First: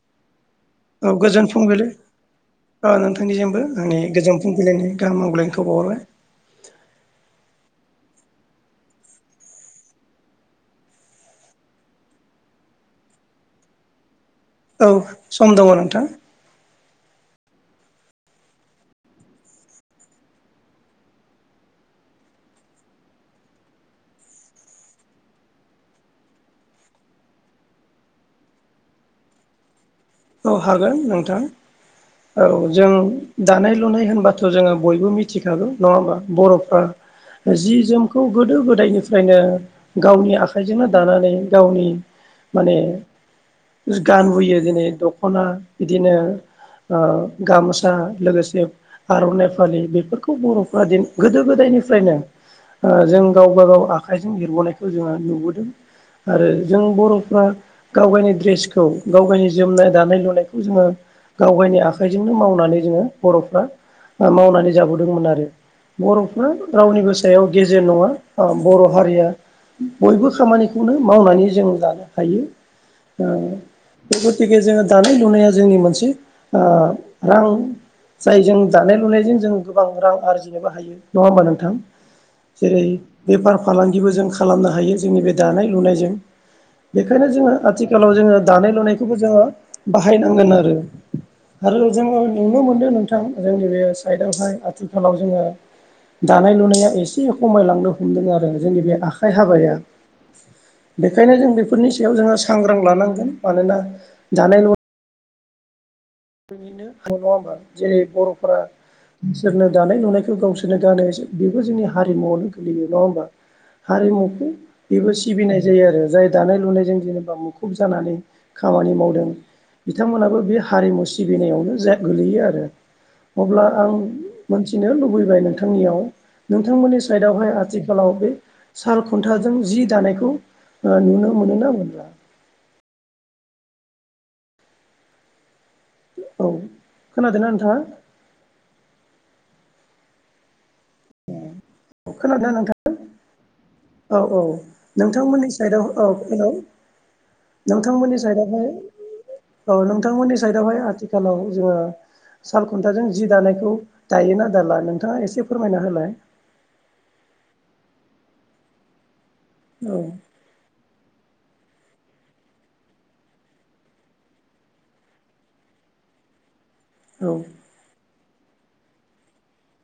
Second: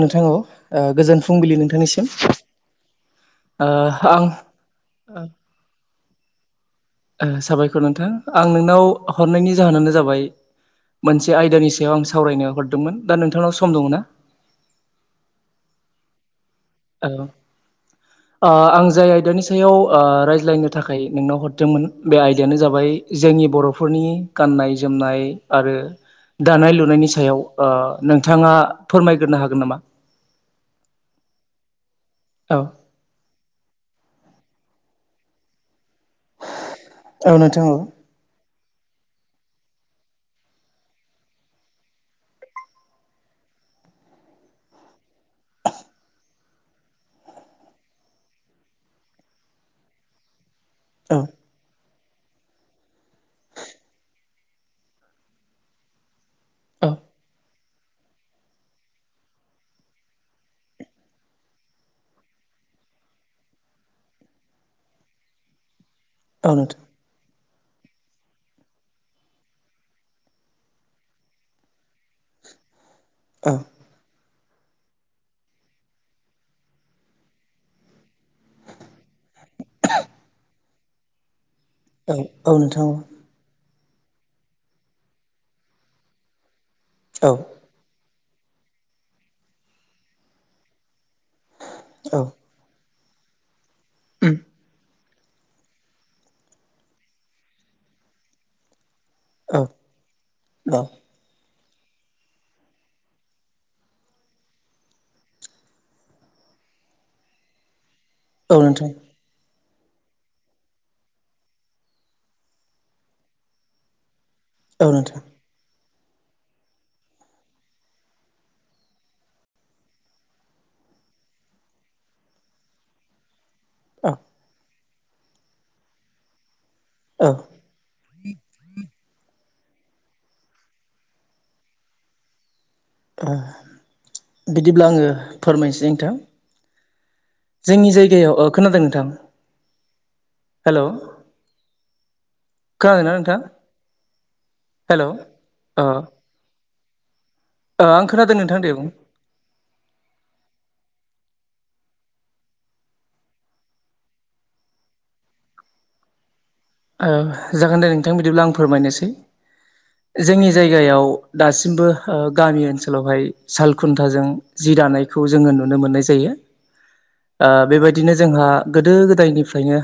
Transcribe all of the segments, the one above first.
नोंथांनाव गोजोन फुंबिलि नोंथांनिसिम अ नोंथांनिसिमबो ओ आंनि आं गोजोन फुंबिलिनि ओ गाहाम हामलायनायखौ बावहरबाय साबायखर नोंथां आं नोंनाव हरनायनि जाहोनानो जाबाय मोनसे आयदानि सायाव आं सावरायनो हरदोंमोन दा नोंथांनाव सम दङ ना औ सम दङ नोंथां [unintelligible] [inaudible] आ आं जाय आयदानि सायाव आ रायज्लायनो थाखाय नोंनाव हरदोंमोन बे आयदायानो जाबाय जोंनि बरफोरनि गाननाय जोमनाय आरो दानाय लुनायनि सायाव आ नोंथाङा फोरमायग्रोनो हागोन नामा औ हागोन नोंथां औ जों दानाय लुनाय होनबाथ जोङो बयबो मिथिखागौ नङा होमबा औ बरफ्रा नोंथां औ जि जोमखौ गोदो गोदायनिफ्रा - -यनो गावनि आखाइजोंनो दानानै गावनि माने गानबोयो दिनै दखना बिदिनो ओ गामसा लोगोसे आरनाय पालि बेफोरखौ बर' बा गोदो गोदायनि फ्रायनो ओ जों गावबा गाव आखाइजों एरबोननायखौ जोङो नुबोदों आरो जों औ बर'फ्रा गाव गावनि द्रेसखौ गाव गावनि जोमनाय दानाय लुनायखौ जोङो गाव गायनि आखाइजोंनो मावनानै जोङो बर'फ्रा मावनानै जाबोदोंमोन आरो बर'फ्रा औ नोंथां रावनिबो सायाव गेजेर नङा ओ बर' हारिया बयबो खामानिखौनो मावनानै जों लानो हायो औ गथिखे जोङो दानाय लुनाया जोंनि मोनसे ओ रां जाय जों दानाय लुनायजों जों गोबां रां आरजिनोबो हायो नङा होमबा नों थां औ औ जेरै नोंथां बेफार फालांगिबो जों खालामनो हायो जोंनि बे दानाय लुनायजों बेखायनो औ जोङो आथिखालाव जोङो दानाय लुनायखौबो जोङो बाहायनांगोन आरो आरो औ जोङो नुनो मोनदों नोंथ जोंनि बे साइडआवहाय आ आथिखालाव जोङो दानाय लुनाया एसे खमायलांनो हमदों आरो जोंनि बे आ औ हाबाया औ बेखायनो जों बे फोरनि सायाव जोङो सांग्रां लानांगोन मानोना जानाय ल निनो ह नङा जेरै औ बर'फोरा नोंथां बिसोरनो दानाय लुनायखौ गावसोरनो गानो बेबो जोंनि हारिमुवावनो गोलैयो नङा होमबा हारिमु औ बेबो नोंथां सिबिनाय जायो आरो जाय दानाय लुनायजों जेनेबा मुखुब जानानै खामानि मावदों बिथांमोनाबो बे हारिमु सि सिबिनायावनो जा गोलैयो आरो अब्ला आं औ मोन नो लुबैबाय नोंथांनियाव नोंथांमोननि औ साइदआवहाय आथिखालाव बे साल खुन्था जों जि दानायखौ ओ नुनो मोनोना मोनला बिदिब्ला आङो फोरमायनोसै नोंथां औ खोनादोंना नोंथाङा जोंनि जायगायाव ओ खोनादों नोंथां हेल' खोनादोंना नोंथां खोनादोंना नोंथां? औ औ हेल' अ नोंथांमोननि ओ साइदआव औ हेल' आं नोंथांमोननि खोनादों नोंथां साइदआवहाय दे बुं औ नोंथांमोननि साइदआवहाय आथि लाव जोंङो सालखुन्थाजों जि दानायखौ दायोना दाला नोंथाङा एसे फोरमायना होलाय ओ जागोन दे नोंथां बिदिब्ला आं फोरमायनोसै औ जोंनि जायगायाव दासिमबो ओ गामि ओनसोलावहाय सालखुन्थाजों जि दानायखौ जोङो नुनो मोननाय जायो औ ओ बेबायदिनो जोंहा गोदो गोदायनिफ्रायनो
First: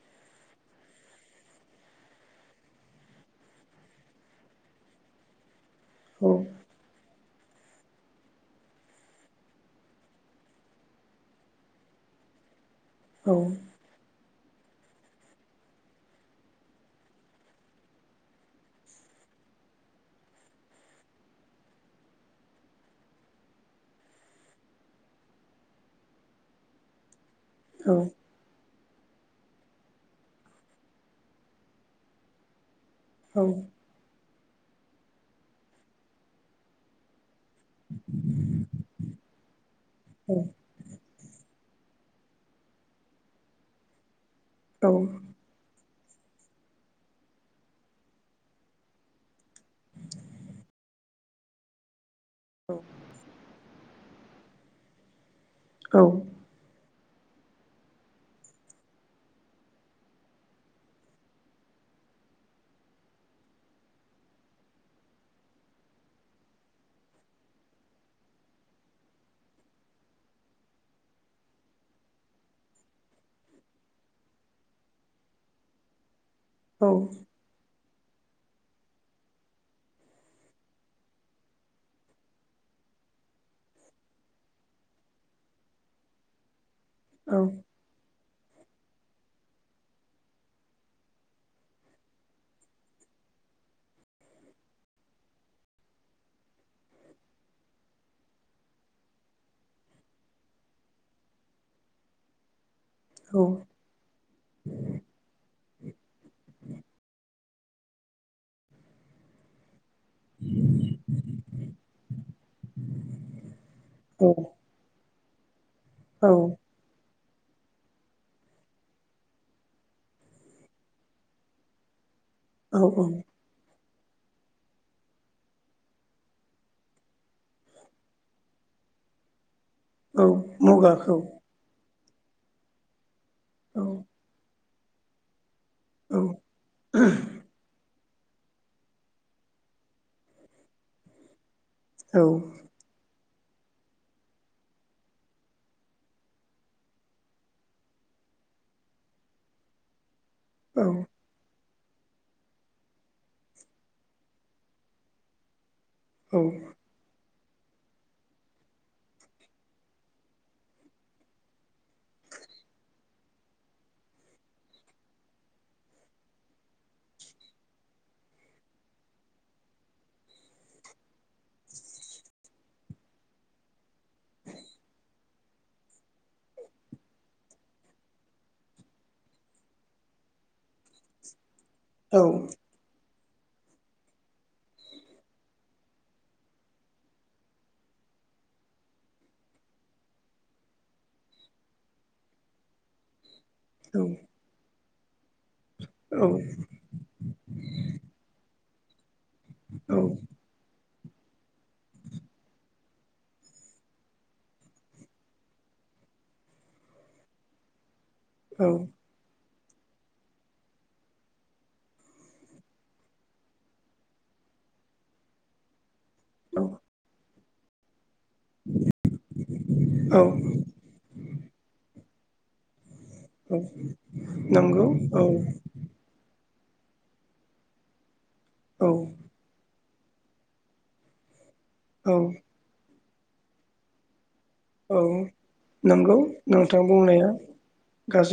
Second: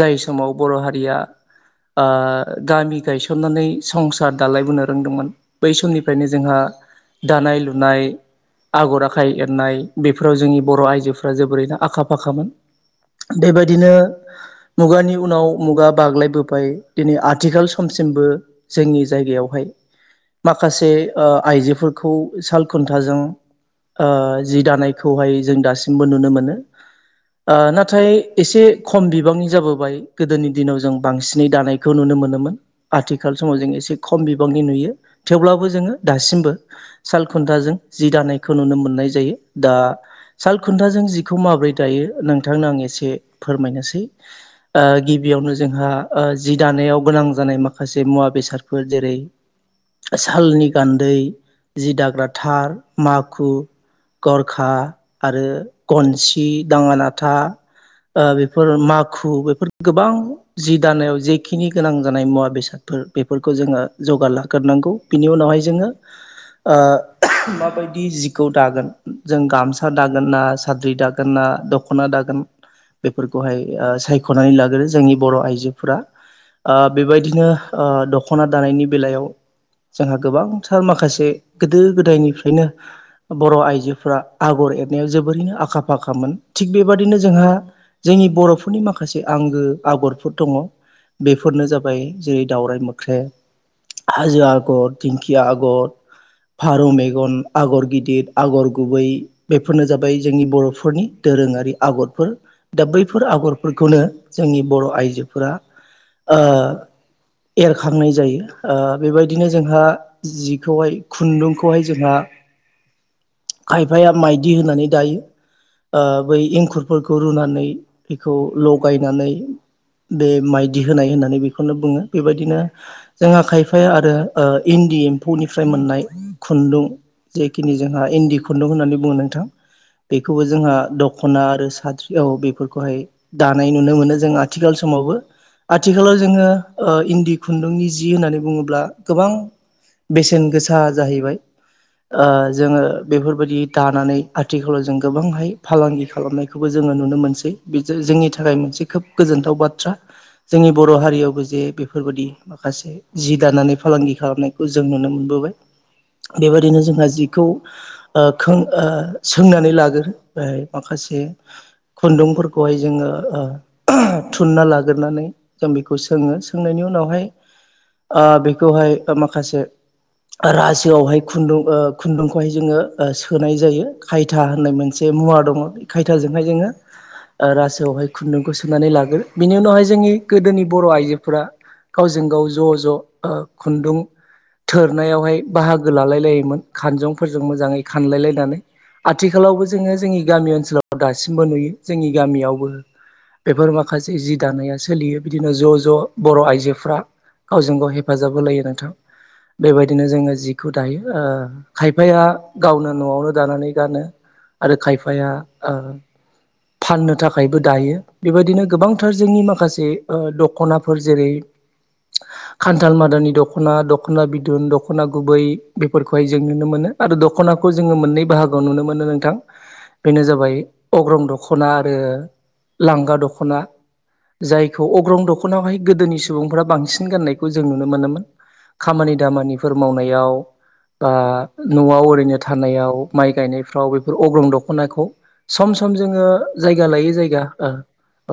जाय समाव बर' हारिया ओ गामि गायसननानै संसार दालायबोनो रोंदोंमोन बै समनिफ्रायनो औ जोंहा दानाय लुनाय आगर आखाइ एरनाय बेफोराव जोंनि बर' आइजोफोरा जोबोरैनो आखा फाखामोन औ बेबायदिनो मुगानि उनाव मुगा बाग्लायबाय बाम दिनै आथिखाल समसिमबो जोंनि जायगायावहाय माखासे ओ आइजोफोरखौ साल खुन्थाजों ओ जि दानायखौहाय जों दासिमबो नुनो मोनो ओ नाथाय एसे खम बिबांनि जाबोबाय गोदोनि दिनाव जों बांसिनै दानायखौ नुनो मोनोमोन आथिखाल औ समाव जों एसे खम बि नि नुयो थेवब्लाबो जोङो दासिमबो साल खुथाजों जि दानायखौ नुनो मोननाय जायो दा साल खुथ्नाजों जि खौ माब्रै दायो नोंथांनो आं एसे फोरमायनोसै ओ औ गिबियावनो जोंहा ओ जि दानायाव गोनां जानाय माखासे मुवा बेसादफोर जेरै सालनि गान्दै जि दाग्रा थार माखु गरखा आरो औ गनसि दाङाना था ओ बेफोर माखु बेफोर गोबां जि दानायाव जेखिनि गोनां जानाय मुवा बेसादफोर बेफोरखौ जोङो जौगार लाग्रोनांगौ बिनि उनावहाय जोङो ओ माबायदि जिखौ दागोन जों गामसा दागोन ना साद्रि दागोन ना दख'ना दागोन बेफोरखौहाय ओ सायख'नानै लाग्रो जोंनि बर' आइजोफोरा ओ‌ बेबायदिनो ओ दख'ना दानायनि बेलायाव जोंहा गोबांथार माखासे गोदो गोदायनिफ्रायनो बर' आइजोफोरा आगर एरनायाव जोबोरैनो आखा फाखामोन। थिग बेबादिनो औ जोंहा जोंनि बर'फोरनि माखासे आंगो आगरफोर दङ बेफोरनो जाबाय जेरै दावउराय मोख्रेब हाजो आगर दिंखिया आगर फारौ मेगन आगर गिदिर आगर गुबै बेफोरनो जाबाय जोंनि बर'फोरनि दै दोरोङारि आगरफोर दा बैफोर आगरफोरखौनो जोंनि बर' आइजोफोरा एरखांनाय जायो बेबायदिनो जोंहा जिखौहाय खुन्दुंखौहाय जोंहा [inaudible] खायफाया माइदि होनानै दायो ओ औ बै एंखुरफोरखौ रुनानै बेखौ लगायनानै बे माइदि होनाय होननानै बेखौनो बुङो बेबायदिनो औ जों आखाय फाय आरो ओ इन्दि एम्फौनिफ्राय मोननाय खुन्दुं जेखिनि जोंहा इन्दि खुन्दुं होननानै बुङो नोंथां औ बेखौबो जोंहा मुगाखौ दख'ना आरो साद्रियाव बेफोरखौहाय दानाय औ नुनो मोनो जों आ आथिखाल समावबो आथिखालाव औ जोङो इन्दि खुन्दुंनि जि होननानै बुङोब्ला गोबां बेसेन गोसा जाहैबाय औ ओ जोङो बे बादि दानानै आथिखालाव जों गोबांहाय फालांगि खालामनायखौबो जोङो नुनो मोनसै जोंनि थाखाय थाखाय मोनसे खोब गोजोनथाव बाथ्रा जोंनि औ बर' हारियावबो जे बे बेफोरबायाददि माखासे जि दानानै फालांगि खालामनायखौ जों नुनो मोनबोबाय बेबायदिनो जोंहा जि खों ओ सोंनानै लाग्रोबाय माखासे खुन्दुंफोरखौहाय जोङो थुनना लाग्रोनानै जों बेखौ सोङो सोंनायनि उनावहाय ओ बेखौहाय माखासे रासोआवहाय खुन्दुं खुन्दुंखौहाय जोङो सोनाय जायो खायथा होननाय मोनसे मुवा दङ खायथाजोंहाय जोङो रासोआवहाय खुन्दुंखौ सो सुनानै लाग्रो बिनि उनावहाय जोंनि गोदोनि बर' आइजोफोरा औ गावजों गाव ज' ज' खुन्दुं थोरनायावहाय बाहागो लालाय लायोमोन खानजंफोरजों मोजाङै खानलाय लायनानै आथिखालावबो जोङो जोंनि गामि ओनसोलाव दासिमबो नुयो जोंनि गामियावबो बेफोर माखासे जि दानाया सोलियो बिदिनो ज' ज' बर' आइजोफ्रा गावजों गाव हेफाजाब होलायो नोंथां बेबायदिनो जोङो जिखौ दायो खायफाया गावनो न'आवनो दानानै गानो आरो खायफाया ओ फाननो थाखायबो दायो बेबायदिनो गोबांथार जोंनि माखासे दख'नाफोर जेरै खान्थाल मादानि दख'ना दख'ना बिदुन दख'ना गुबै बे फोरखौहाय जों नुनो मोनो आरो दख'नाखौ जोङो मोननै बाहागोआव नुनो मोनो नोंथां बेनो औ जाबाय अग्रं दख'ना आरो लांगा औ दख'ना नंगौ जायखौ औ अग्रं दख'नाआवहाय गोदोनिस सुबुंफोरा बांसिन गाननायखौ जों नुनो मोनोमोन औ खामानि दामानिफोर मावनायाव बा न'आव औ ओरैनो थानायाव माइ गायनायफ्राव बेफोर अग्रं द औ ख'नायखौ सम सम नंगौ जोङो नोंथां जायगा लायो बुंनाया जायगा ओ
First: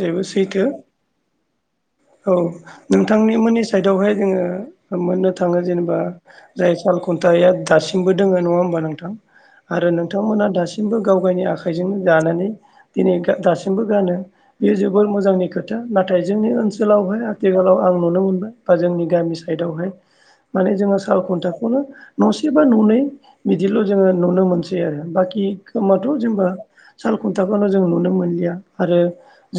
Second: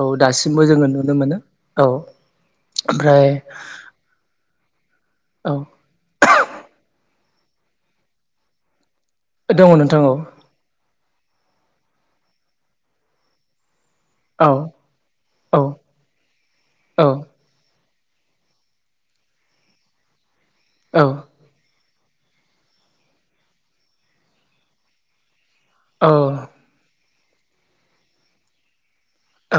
औ दासिमबो सैथो जोङो नुनो मोनो औ ओमफ्राय नोंथांनिमोननि साइडआवहाय जोङो मोननो औ थाङो जेनेबा जाय साल खुन्थाया दासिमबो दोङो नङा होमबा नोंथां दङ आरो नोंथां औ नोंथांमोना दासिमबो गाव गावनि आखाइजोंनो जानानै दिनै गा दासिमबो गानो बियो जोबोर मोजांनि औ खोथा नाथाय जोंनि औ ओनसोलावहाय आथिखालाव आं नुनो मोनबाय बा जोंनि गामि साइडावहाय माने जोङो औ साल खुन्थाखौनो न'से बा न'नै बिदिल' जोङो नुनो मोनसै आरो बाखि खोमाथ' औ जेनबा साल खुन्थाखौनो जों नुनो मोनलिया आरो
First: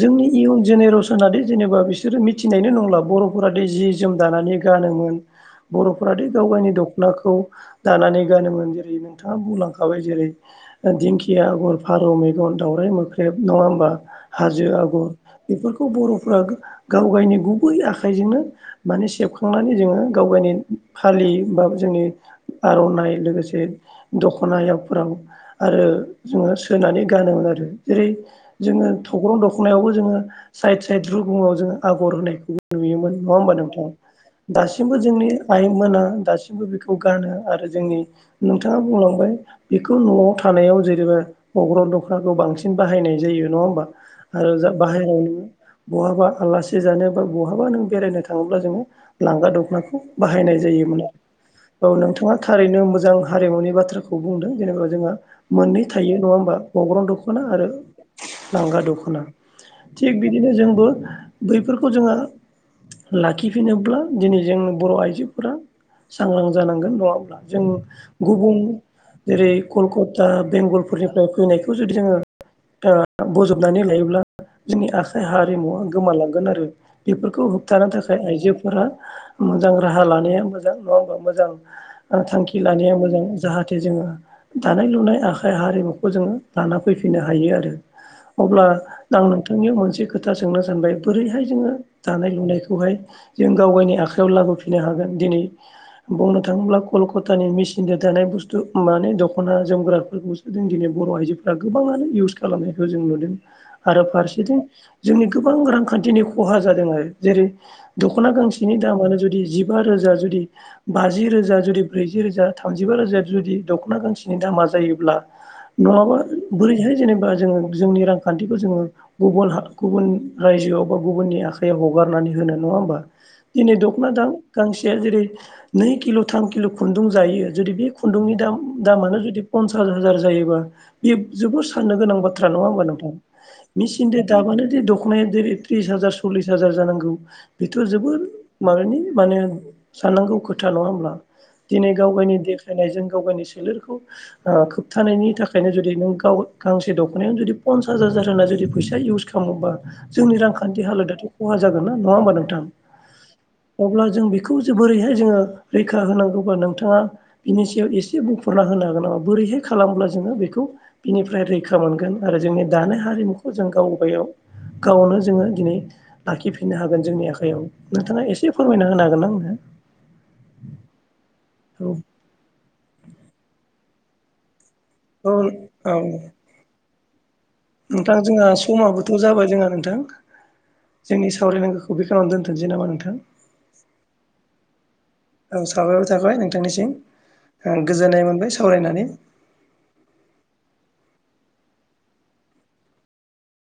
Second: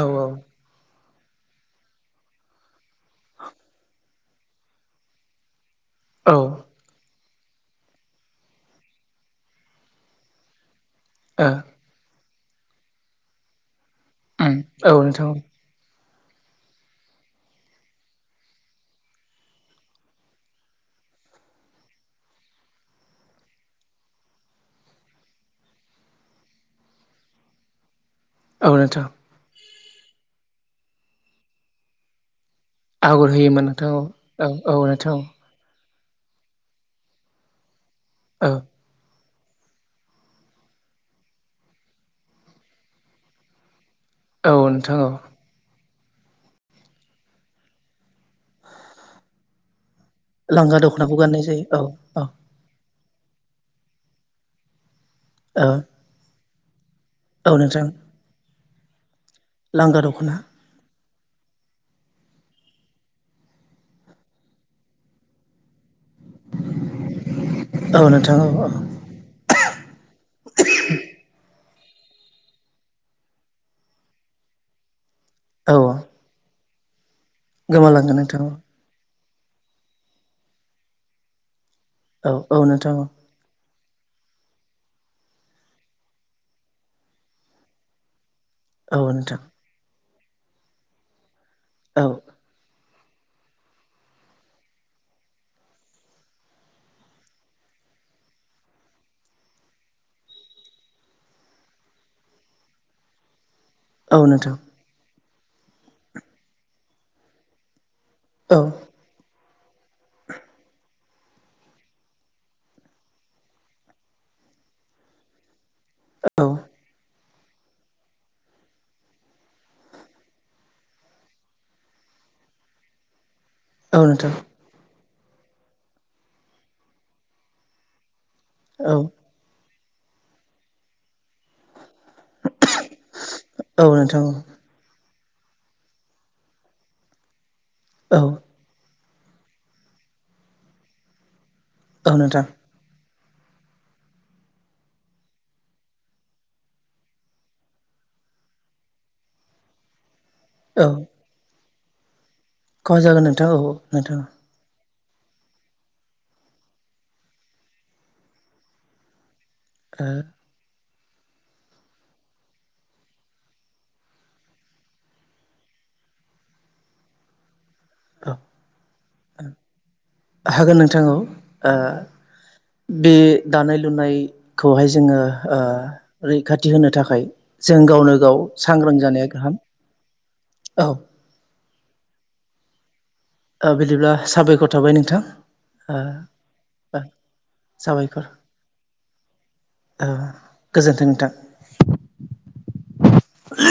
औ जोंनि औ इयुन जेनेरेसनादि जेनेबा बि- सोरो मिथिनायनो नंला बर'फोरा दि जि जोम दानानै गानोमोन बर'फोरादि ओ गावगायनि दखनाखौ दानानै गानोमोन जेरै नोंथाङा बुंलांखाबाय जेरै ओ दिंखिया आगर फारौ मे- गन दावउराइ मोख्रेब नङा होमबा उम हाजो औ आगर नोंथां बेफोरखौ बर'फोरा गो गावगायनि गुबै आखाइजोंनो माने सेबखांनानै जोङो गावगायनि फालि बा जो- नि आर'नाइ लोगोसे दखनायावफोराव आरो जोङो सो- नानै गानोमोन आरो जेरै औ जोङो नोंथां थग्रं दख'नायावबो जोङो साइद साइद रुगुङाव जोङो आगर होनायखौबो नुयोमोन आगर नङा होमबा होयोमोन नोंथां औ औ दासिमबो नोंथां जोंनि आइमोना दासिमबो बेखौ गानो आरो जोंनि औ नोंथाङा बुंलांबाय बेखौ न'आव थानायाव जेरैबा अग्रन दख्नाखौ बांसिन बाहायनाय जायो नङा होमबा आरो औ जा नोंथां औ बाहेरानि बहाबा आलासि सि जानायाव बा बहाबा नों बेरायनो थाङोब्ला जोङो लांगा दखनाखौ बाहायनाय लांगा जायोमोनना दख'नाखौ गाननाय जायो औ नोंथाङा थारैनो मो- जां हारिमुनि बाथ्राखौ बुंदों जेनेबा जोंहा औ मोननै थायो नङा होमबा अग्रं दख'ना औ आरो नोंथां लांगा दख'ना लांगा थिग दख'ना बिदिनो जोंबो बैफोरखौ जोङो लाखिफिनोब्ला दिनै जों बर' आइजोफोरा सांग्रां जानांगोन नङा होमब्ला जों औ नोंथां औ गुबुं औ जेरै कलकता बेंगलफोरनिफ्राय फैनाय खौ जुदि जोङो ओ बजबनानै लायोब्ला जोंनि आखाइ हारिमुवा औ गोमालां गोन आरो बेफोरखौ होबथानो गोमालांगोन थाखाय नोंथां आइजोफोरा मोजां राहा लानाया मोजां नङा होमबा मोजां ओ औ थांखि औ लानाया नोंथां मोजां औ जाहाथे जोङो दानाय लुनाय आखाइ हारिमुखौ जोङो लाना फैफिननो हायो आरो अब्ला औ आं नोंथां नोंथांनियाव मोनसे खोथा सोंनो सानबाय बोरैहाय जोङो औ दानाय लुनायखौहाय जों गावगायनि आखायाव लाबोफिननो हागोन दिनै बुंनो थाङोब्ला कलखतानि मिसिनदो दानाय बुस्थु माने दख'ना जोमग्राफोरखौसो जों दिनै बर' आइजोफ्रा गोबाङानो इउस खालामनायखौ जों नुदों आरो औ नोंथां फारसेथिं जोंनि गोबां रांखान्थिनि खहा जादों आरो जेरै दख'ना औ गांसेनि दामानो जुदि जि- बा रोजा जुदि बाजि रोजा जुदि ब्रैजि रोजा थामजिबा रोजाया जुदि दख'ना गांसेनि दामा जायोब्ला नङाबा औ बोरैहाय जेनेबा जोङो जोंनि रांखान्थिखौ जोङो गुबल हा गुबुन रायजोआव बा गुबुननि आखयाव हगारनानै होनो नङा होमबा दिनै दख'ना औ दाम नोंथां गांसेया जेरै नै किल थाम किल खुन्दुं जायो जुदि बि खुन्दुंनि दाम औ दामानो जुदि पनस- सास हाजार जायोबा इयोब जोबोर फाननो गोनां बाथ्रा नङा होमबा नोंथां औ मिचिनदो नोंथां औ दाबानोदे दख'नाया देरेद टिस हाजार सल्लिस हाजार जानांगौ बेथ' जोबोर औ माहोनो माने साननांगौ खोथा नङा होमब्ला दिनै औ गावगायनि नोंथां देखायनायजों गावगायनि सोलेरखौ ओ खोबथानायनि थाखायनो जुदि नों गाव गांसे दख'नायानो जुदि फनसास हा- जार होना जुदि फैसा इउस खालामोबा जोंनि रांखान्थि औ हालोदाथ खहा जागोन नङा होमबा नों थां खहा जागोन नोंथां औ अब्ला नोंथां जों बेखौ जो बोरैहाय जोङो रैखा होनांगौबा नोंथाङा बिनि सायाव एसे बुंफुरना होनो हागोन नामा बोरैहाय खालामब्ला जोङो औ बेखौ बिनिफ्राय रैखा मोनगोन आरो जोंनि दानाय हारिमुखौ जों गावबायाव गावनो जोङो दिनै लाखिफिननो हागोन जोंनि आखयाव नोंथाङा एसे फोरमायना होनो हागोन ना आंनो हागोन नोंथां औ ओ बे दानाय लुनाय खौहाय जोङो औ ओ औ रैखाथि होनो थाखाय जों गावनो नोंथां गाव जोंहा सांग्रां समाबोथ जानाया जाबाय गाहाम जोंहा नोंथां औ जोंनि सावरायनांगौखौ बे खिनियावनो दोनथनोसै नामा नोंथां। ओ बिदिब्ला साबायखर थाबाय नोंथां औ साबायखर थाबाय नोंथांनिसिम ओ गोजोननाय साबायखर मोनबाय सावरायनानै ओ गोजोन्थों नोंथां